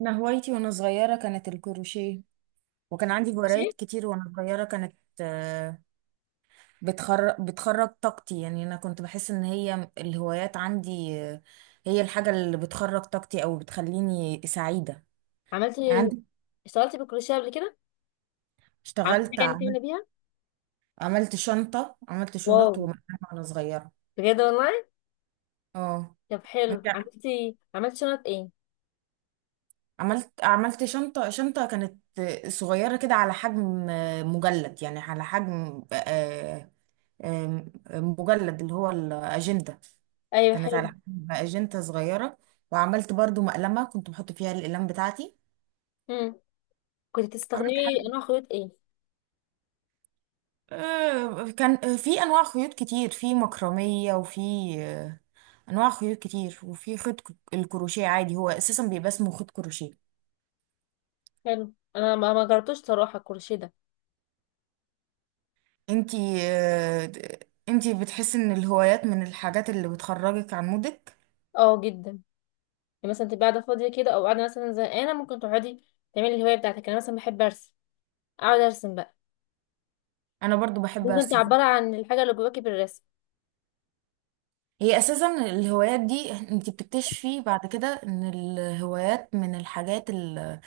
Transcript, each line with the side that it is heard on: right: أنا هوايتي وأنا صغيرة كانت الكروشيه، وكان عندي
left: ماشي.
right: هوايات كتير وأنا صغيرة. كانت آه، بتخرج طاقتي، يعني أنا كنت بحس إن هي الهوايات عندي، هي الحاجة اللي بتخرج طاقتي أو بتخليني سعيدة.
left: عملت
right: يعني عندي
left: اشتغلتي بالكروشيه قبل كده؟ عملت حاجه
right: اشتغلت
left: يعني تعملي
right: عملت
left: بيها؟
right: عملت شنطة، عملت
left: واو،
right: شنط ومقاس وأنا صغيرة.
left: بجد والله.
right: اه.
left: طب حلو،
right: أنت،
left: عملتي عملت شنط ايه؟
right: عملت شنطة كانت صغيرة كده، على حجم مجلد، يعني على حجم آه، مجلد، اللي هو الأجندة.
left: ايوه
right: كانت على
left: حلو.
right: حجم اجنته صغيره. وعملت برضو مقلمه كنت بحط فيها الاقلام بتاعتي.
left: امم كنت
right: عملت حاجه،
left: بتستخدمي انواع خيوط ايه؟
right: كان في انواع خيوط كتير، في مكرميه وفي آه، انواع خيوط كتير، وفي خيط الكروشيه عادي. هو اساسا بيبقى اسمه خيط كروشيه.
left: حلو. انا ما جربتوش صراحه الكروشيه ده.
right: انتي آه، انتي بتحسي ان الهوايات من الحاجات اللي بتخرجك عن مودك؟
left: اه جدا، يعني مثلا تبقى قاعده فاضيه كده او قاعده مثلا زهقانه، ممكن تقعدي تعملي الهوايه بتاعتك. انا مثلا بحب ارسم، اقعد ارسم بقى.
right: انا برضو بحب
left: ممكن
right: ارسم.
left: تعبري عن الحاجه اللي جواكي بالرسم.
right: هي اساسا الهوايات دي انت بتكتشفي بعد كده ان الهوايات من الحاجات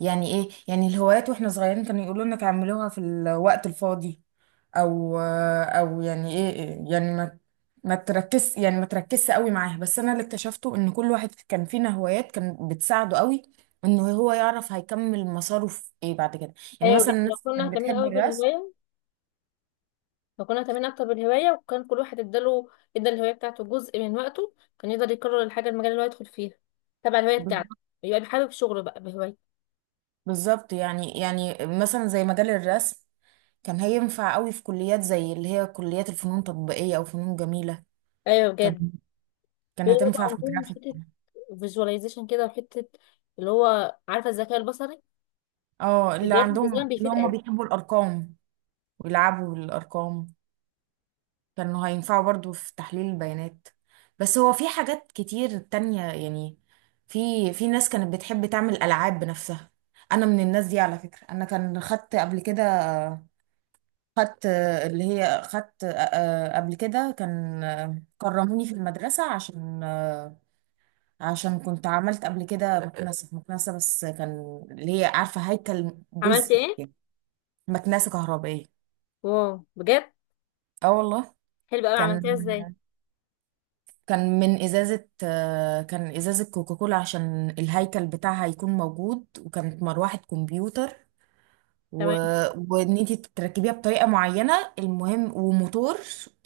right: يعني ايه، يعني الهوايات واحنا صغيرين كانوا يقولوا لنا تعملوها في الوقت الفاضي، او يعني ايه، يعني ما تركز، يعني ما تركزش قوي معاها. بس انا اللي اكتشفته ان كل واحد كان فينا هوايات كان بتساعده قوي، انه هو يعرف هيكمل مساره في ايه بعد كده. يعني
left: ايوه
right: مثلا
left: بجد، لو
right: الناس
left: كنا
right: كانت
left: كمان
right: بتحب
left: قوي
right: الرسم.
left: بالهوايه فكنا تمام اكتر بالهوايه، وكان كل واحد اداله ادى الهوايه بتاعته جزء من وقته، كان يقدر يكرر الحاجه المجال اللي هو يدخل فيها تبع الهوايه بتاعته، يبقى بيحابب شغله بقى بهوايه.
right: بالظبط، يعني مثلا زي مجال الرسم، كان هينفع قوي في كليات زي اللي هي كليات الفنون التطبيقية او فنون جميلة.
left: ايوه
right: كان
left: بجد.
right: كان
left: بيبقى
right: هتنفع في
left: عندهم
right: الجرافيك.
left: حته فيجواليزيشن كده، وحته اللي هو عارفه الذكاء البصري.
right: اه، اللي
left: بدايات الديزاين
right: عندهم، اللي
left: بيفيد
right: هم
left: قوي.
right: بيحبوا الارقام ويلعبوا بالارقام كانوا هينفعوا برضو في تحليل البيانات. بس هو في حاجات كتير تانية يعني. في في ناس كانت بتحب تعمل العاب بنفسها. انا من الناس دي على فكرة. انا كان خدت قبل كده، خدت اللي هي خدت آه، آه، قبل كده كان، كرموني في المدرسة عشان، عشان كنت عملت قبل كده مكنسة. بس كان اللي هي عارفة هيكل
left: عملت
right: جزئي
left: ايه؟
right: يعني. مكنسة كهربائية.
left: واو بجد.
right: اه والله.
left: حلو قوي،
right: كان
left: عملتيها ازاي؟
right: كان من إزازة، كان إزازة كوكاكولا عشان الهيكل بتاعها يكون موجود، وكانت مروحة كمبيوتر. و...
left: تمام.
right: وإن أنت تركبيها بطريقة معينة، المهم، وموتور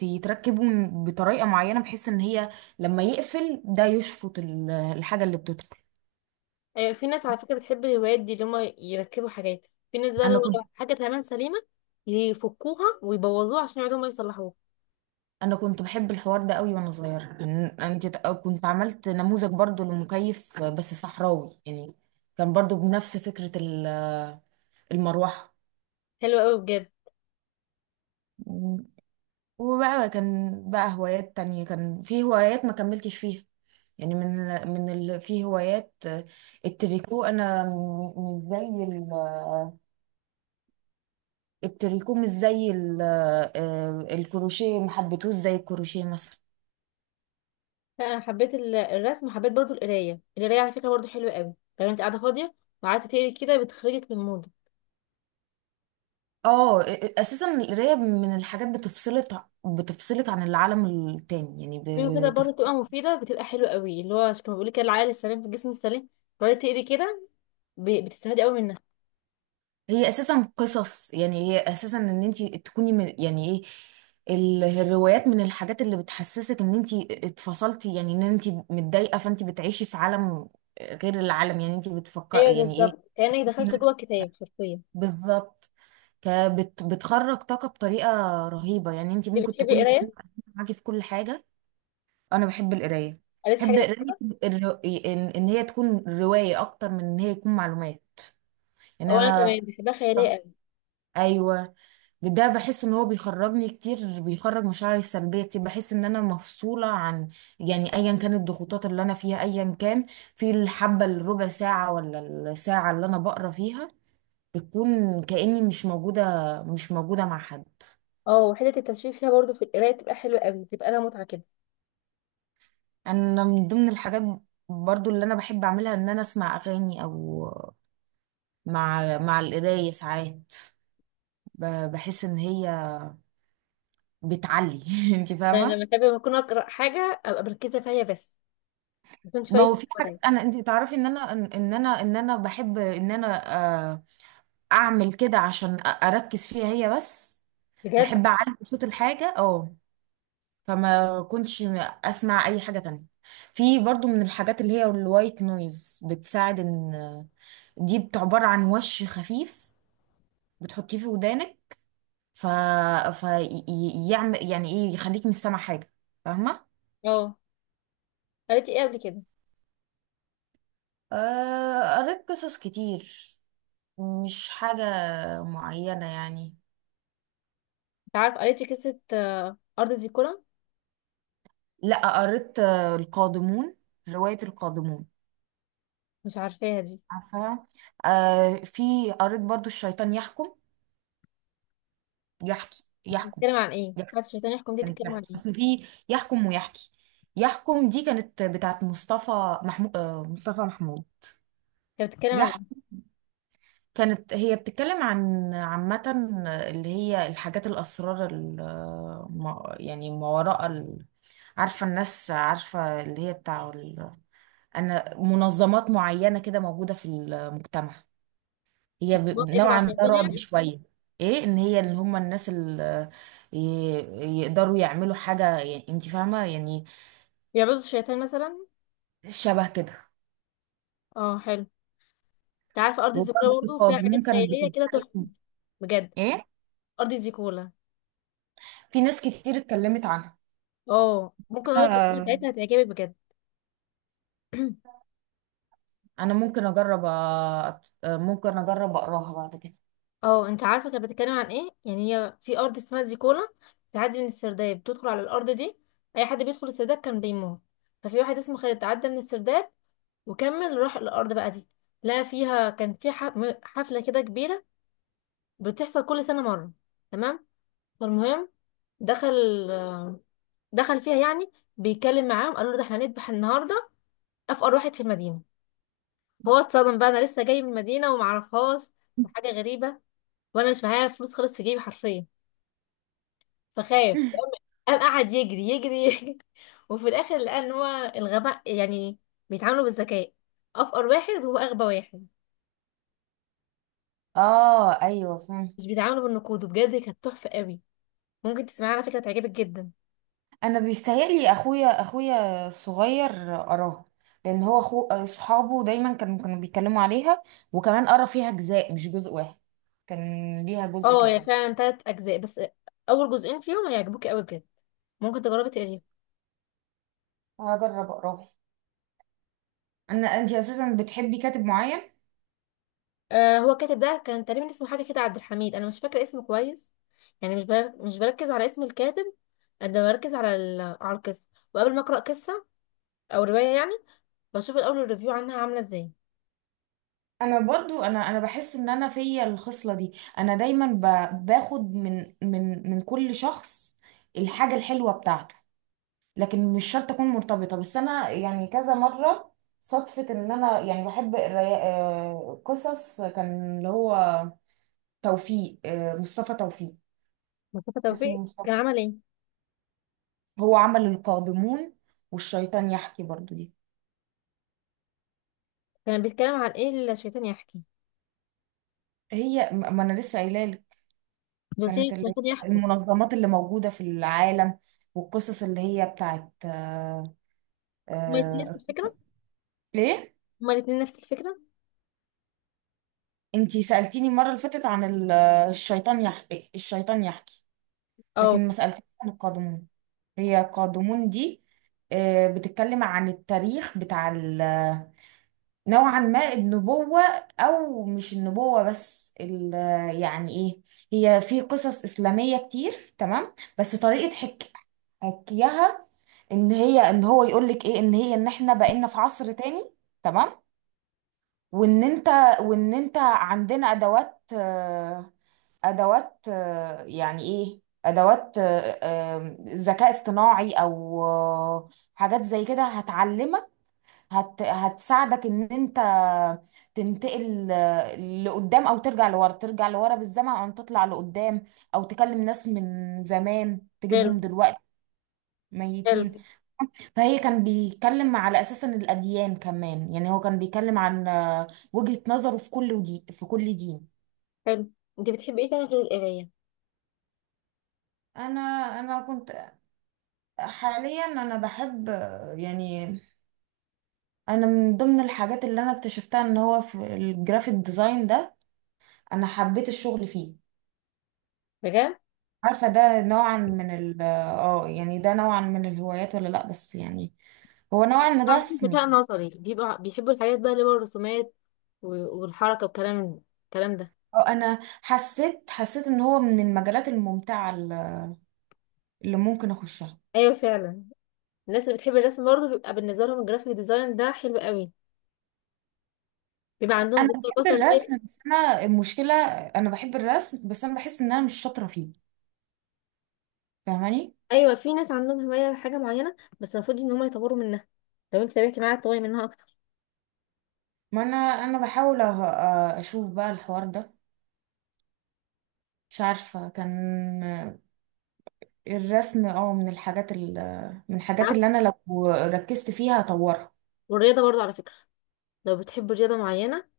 right: يتركبه بطريقة معينة، بحيث إن هي لما يقفل ده يشفط الحاجة اللي بتدخل.
left: ايوه، في ناس على فكره بتحب الهوايات دي اللي هم يركبوا حاجات، في ناس بقى اللي
right: أنا كنت،
left: هو حاجه تمام سليمه يفكوها ويبوظوها عشان يقعدوا ما يصلحوها.
right: انا كنت بحب الحوار ده قوي وانا صغيره. يعني انت كنت عملت نموذج برضو لمكيف بس صحراوي، يعني كان برضو بنفس فكره المروحه.
left: حلو قوي بجد.
right: وبقى كان بقى هوايات تانية. كان في هوايات ما كملتش فيها، يعني من في هوايات، التريكو. انا مش زي التريكو مش زي ال... آه، الكروشيه، ما حبيتهوش زي الكروشيه مثلا.
left: لا، انا حبيت الرسم، حبيت برضو القرايه على فكره برضو حلوه قوي. لو انت قاعده فاضيه وقعدت تقري كده، بتخرجك من المود.
right: اه، اساسا القرايه من الحاجات بتفصلك عن العالم التاني يعني.
left: في كده
right: بتف...
left: برضو بتبقى مفيده، بتبقى حلوه قوي، اللي هو كما بيقول لك كده العقل السليم في الجسم السليم. تقعدي تقري كده بتستفادي قوي منها.
right: هي اساسا قصص، يعني هي اساسا ان انت تكوني من، يعني ايه، الروايات من الحاجات اللي بتحسسك ان انت اتفصلتي. يعني ان انت متضايقه فانت بتعيشي في عالم غير العالم، يعني انت
left: ايوه
right: بتفكري يعني ايه.
left: بالظبط، كانك
right: انت
left: دخلت
right: نفس-
left: جوه الكتاب حرفيا.
right: بالظبط، بتخرج طاقه بطريقه رهيبه. يعني انت
left: انت
right: ممكن
left: بتحبي
right: تكوني
left: القرايه؟
right: معاكي في كل حاجه. انا بحب القرايه،
left: قريت
right: بحب
left: حاجه؟
right: قرايه الر... ان إن هي تكون روايه اكتر من ان هي يكون معلومات. ان
left: او انا كمان
right: انا،
left: بحبها خياليه قوي.
right: ايوه، ده بحس ان هو بيخرجني كتير، بيخرج مشاعري السلبيه كتير. بحس ان انا مفصوله عن، يعني ايا كانت الضغوطات اللي انا فيها ايا كان. في الحبه الربع ساعه ولا الساعه اللي انا بقرا فيها، بتكون كاني مش موجوده مع حد.
left: اه، وحته التشويق فيها برضو في القرايه بتبقى حلوه قوي، بتبقى لها متعه كده.
right: انا من ضمن الحاجات برضو اللي انا بحب اعملها ان انا اسمع اغاني، او مع القراية ساعات بحس ان هي بتعلي. انت
left: يعني
right: فاهمة.
left: لما اكون اقرا حاجه ابقى مركزه فيها بس، ما كنتش
right: ما هو
left: فايسه.
right: في حاجات، انا انت تعرفي ان انا، ان انا بحب ان انا آه، اعمل كده عشان اركز فيها هي بس.
left: بجد؟
right: بحب اعلي صوت الحاجة. اه. فما كنتش اسمع اي حاجة تانية. في برضو من الحاجات اللي هي الوايت نويز، بتساعد ان دي عبارة عن وش خفيف بتحطيه في ودانك، ف فيعمل، يعني ايه، يخليك مش سامع حاجة. فاهمة؟
left: اه. قريتي ايه قبل كده؟
right: قريت قصص كتير، مش حاجة معينة يعني.
left: انت عارف قريتي قصة أرض زيكولا؟
right: لا، قريت القادمون، رواية القادمون.
left: مش عارفاها دي.
right: عارفة؟ آه، في، قريت برضو الشيطان يحكم يحكي يحكم
left: بتتكلم عن ايه
right: يحكي.
left: بتاعت الشيطان يحكم دي؟
right: كانت
left: بتتكلم عن
right: يحكي،
left: ايه؟
right: اصل في يحكم ويحكي. يحكم دي كانت بتاعت مصطفى محمود. آه، مصطفى محمود.
left: كانت بتتكلم عن ايه؟
right: كانت هي بتتكلم عن عامة، اللي هي الحاجات الأسرار، يعني ما وراء عارفة، الناس عارفة اللي هي بتاع أنا منظمات معينة كده موجودة في المجتمع. هي
left: منطقة تبع
right: نوعا ما
left: الشيطان
right: رعب
left: يعني؟
right: شوية. ايه، ان هي اللي هم الناس اللي يقدروا يعملوا حاجة يعني، انت فاهمة يعني.
left: بيعبدوا الشيطان مثلا؟
right: شبه كده.
left: اه حلو. انت عارفة أرض زيكولا
right: وبرضه
left: برضه فيها حاجات
right: القادمون كانت
left: خيالية كده تحفة؟
right: بتتكلم.
left: بجد.
right: ايه،
left: أرض زيكولا.
right: في ناس كتير اتكلمت
left: اه، ممكن اقولك القصة
right: عنها.
left: بتاعتها، هتعجبك بجد.
right: انا ممكن اجرب ممكن اجرب اقراها بعد كده.
left: اه، انت عارفة كانت بتتكلم عن ايه؟ يعني هي في أرض اسمها زيكولا، بتعدي من السرداب بتدخل على الأرض دي. أي حد بيدخل السرداب كان بيموت. ففي واحد اسمه خالد تعدى من السرداب وكمل روح الارض بقى دي. لا، فيها كان في حفله كده كبيره، بتحصل كل سنه مره. تمام. فالمهم، دخل دخل فيها يعني، بيتكلم معاهم. قالوا له ده احنا هنذبح النهارده افقر واحد في المدينه. هو اتصدم بقى، انا لسه جاي من المدينه ومعرفهاش، وحاجه غريبه، وانا مش معايا فلوس خالص في جيبي حرفيا. فخاف، قام قعد يجري يجري وفي الاخر لقى ان هو الغباء يعني، بيتعاملوا بالذكاء. افقر واحد هو اغبى واحد،
right: اه ايوه،
left: مش
right: فهمت.
left: بيتعاملوا بالنقود. وبجد كانت تحفه قوي. ممكن تسمعها على فكرة، تعجبك جدا.
right: انا بيستاهلي اخويا، الصغير، قراها، لان هو اخو اصحابه دايما كانوا بيتكلموا عليها. وكمان قرا فيها اجزاء، مش جزء واحد، كان ليها جزء
left: اه هي
right: كمان.
left: فعلا تلات أجزاء، بس أول جزئين فيهم هيعجبوك أوي بجد. ممكن تجربي تقريهم.
right: هجرب اقراها. انا، انت اساسا بتحبي كاتب معين؟
left: آه، هو الكاتب ده كان تقريبا اسمه حاجة كده عبد الحميد، أنا مش فاكرة اسمه كويس. يعني مش بركز على اسم الكاتب، قد ما بركز على على القصة. وقبل ما أقرأ قصة أو رواية يعني، بشوف الأول الريفيو عنها عاملة ازاي.
right: انا برضو، انا بحس ان انا فيا الخصله دي. انا دايما باخد من كل شخص الحاجه الحلوه بتاعته. لكن مش شرط اكون مرتبطه. بس انا يعني كذا مره صدفه ان انا يعني بحب الري... آه، قصص كان اللي هو توفيق، مصطفى توفيق.
left: مصطفى
right: اسمه
left: توفيق
right: مصطفى.
left: كان عمل ايه؟
right: هو عمل القادمون والشيطان يحكي برضو دي.
left: كان بيتكلم عن ايه الشيطان يحكي؟
right: هي، ما انا لسه قايله لك.
left: دول
right: كانت اللي
left: الشيطان
right: هي
left: يحكوا.
right: المنظمات اللي موجوده في العالم، والقصص اللي هي بتاعت
left: هما الاتنين نفس
right: آه،
left: الفكرة
right: قص- ليه؟
left: هما الاتنين نفس الفكرة.
right: انتي سألتيني المره اللي فاتت عن الشيطان يحكي، الشيطان يحكي،
left: اه
right: لكن ما سألتنيش عن القادمون. هي قادمون دي بتتكلم عن التاريخ بتاع نوعا ما النبوة. أو مش النبوة بس يعني إيه. هي في قصص إسلامية كتير تمام، بس طريقة حكيها، إن هي، إن هو يقول لك إيه، إن هي، إن إحنا بقينا في عصر تاني، تمام. وإن أنت وإن أنت عندنا أدوات، ادوات، يعني ايه، ادوات، ذكاء اصطناعي، او حاجات زي كده هتعلمك، هتساعدك ان انت تنتقل لقدام، او ترجع لورا، بالزمن، او تطلع لقدام، او تكلم ناس من زمان
left: حلو.
right: تجيبهم دلوقتي، ميتين.
left: حلو.
right: فهي كان بيتكلم على اساس ان الاديان كمان، يعني هو كان بيتكلم عن وجهة نظره في كل ودي، في كل دين.
left: حلو، انت بتحبي ايه تاني غير القرايه؟
right: انا انا كنت، حاليا انا بحب، يعني انا من ضمن الحاجات اللي انا اكتشفتها ان هو في الجرافيك ديزاين ده، انا حبيت الشغل فيه.
left: بجد.
right: عارفة، ده نوعا من ال اه يعني ده نوعا من الهوايات ولا لا، بس يعني هو نوعا
left: عندهم
right: رسمي.
left: ذكاء نظري بيبقوا بيحبوا الحاجات بقى اللي هو الرسومات والحركه الكلام ده.
right: اه، انا حسيت ان هو من المجالات الممتعة اللي ممكن اخشها.
left: ايوه فعلا. الناس اللي بتحب الرسم برضه بيبقى بالنسبه لهم الجرافيك ديزاين ده حلو قوي، بيبقى عندهم
right: انا
left: ذكاء
right: بحب
left: بصري غير
right: الرسم بس انا المشكلة، انا بحب الرسم بس انا بحس ان انا مش شاطرة فيه. فاهماني؟
left: ايوه، في ناس عندهم هوايه لحاجه معينه، بس المفروض ان هم يطوروا منها. لو انت تابعتي معاها تطوري منها اكتر.
right: ما انا، انا بحاول أه- أه، اشوف بقى الحوار ده، مش عارفة. كان الرسم اه من الحاجات من الحاجات اللي
left: عارفة؟
right: انا لو ركزت فيها هطورها.
left: والرياضه برضه على فكره، لو بتحب رياضه معينه،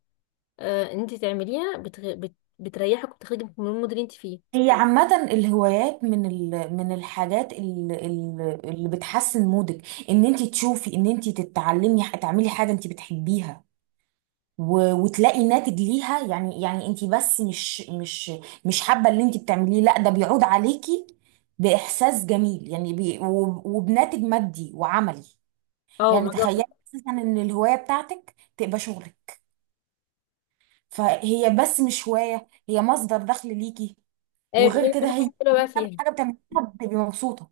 left: آه انت تعمليها بتريحك وبتخرجك من المود اللي انت فيه.
right: هي عامة الهوايات من من الحاجات اللي بتحسن مودك. ان انت تشوفي ان انت تتعلمي، تعملي حاجة انت بتحبيها وتلاقي ناتج ليها. يعني، انت بس مش، مش حابة اللي انت بتعمليه، لا، ده بيعود عليكي بإحساس جميل. يعني وبناتج مادي وعملي.
left: اه
right: يعني تخيلي
left: بالظبط.
right: اساسا ان الهوايه بتاعتك تبقى شغلك، فهي بس مش هوايه، هي مصدر دخل ليكي.
left: ايوه،
right: وغير
left: بتعملي
right: كده
left: كل
right: هي
left: حاجه حلوه بقى فيها.
right: حاجه بتعمليها بتبقي مبسوطة.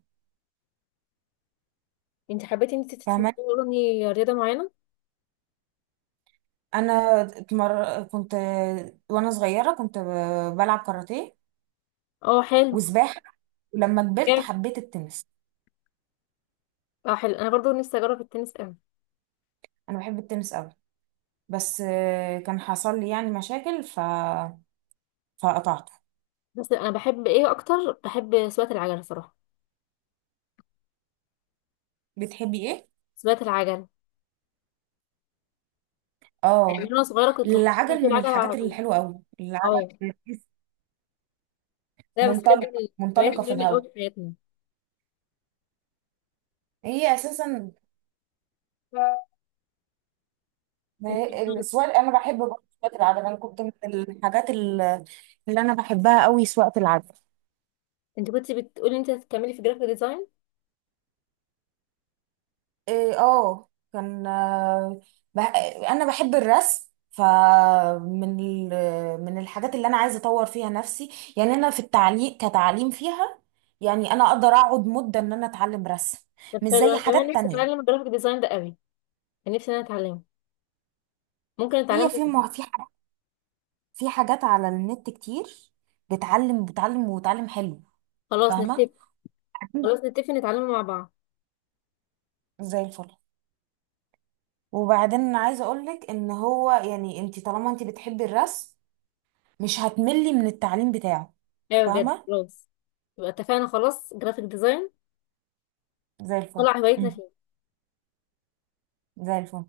left: انت حبيتي انت
right: فاهماني؟
left: تتمرني رياضه معينه؟
right: انا كنت وانا صغيره كنت بلعب كاراتيه
left: اه حلو.
right: وسباحه. ولما كبرت
left: جامد.
right: حبيت التنس.
left: اه حلو، انا برضو نفسي اجرب التنس قوي.
right: انا بحب التنس قوي، بس كان حصل لي يعني مشاكل فقطعته.
left: بس انا بحب ايه اكتر؟ بحب سواقه العجل صراحه.
right: بتحبي ايه؟
left: سواقه العجل يعني، من
right: اه،
left: وانا صغيره كنت بحب اسوق
right: العجل من
left: العجل على
right: الحاجات
left: طول.
right: الحلوه قوي،
left: اه.
right: العجل.
left: لا بس
right: منطلقة
left: بجد، الهوايات
right: منطلقة في
left: مهمه قوي
right: الهواء.
left: في حياتنا.
right: هي أساسا، ما
left: انت
right: هي- السواقة، أنا بحب برضه سواقة العجل. أنا كنت من الحاجات اللي أنا بحبها قوي سواقة العجل.
left: انت كنت بتقولي انت هتكملي في جرافيك ديزاين.
right: إيه، اه، كان بح... أنا بحب الرسم، فمن من الحاجات اللي أنا عايزة أطور فيها نفسي. يعني أنا في التعليم كتعليم فيها، يعني أنا أقدر أقعد مدة إن أنا أتعلم رسم،
left: طب
right: مش
left: حلو،
right: زي
left: انا كمان
right: حاجات
left: نفسي
right: تانية.
left: اتعلم الجرافيك ديزاين ده قوي. كان نفسي إن انا اتعلمه. ممكن
right: هي
left: اتعلمه.
right: في في حاجات على النت كتير بتعلم، وتعلم حلو.
left: خلاص
right: فاهمه.
left: نتفق.
right: أكيد.
left: خلاص نتفق نتعلمه مع بعض.
right: زي الفل. وبعدين انا عايزه اقول لك ان هو، يعني انت طالما انت بتحبي الرسم مش هتملي من التعليم بتاعه.
left: ايوه بجد
right: فاهمه.
left: خلاص. يبقى اتفقنا خلاص، جرافيك ديزاين
right: زي الفل.
left: طلع هوايتنا
right: مم.
left: فيه.
right: زي الفل.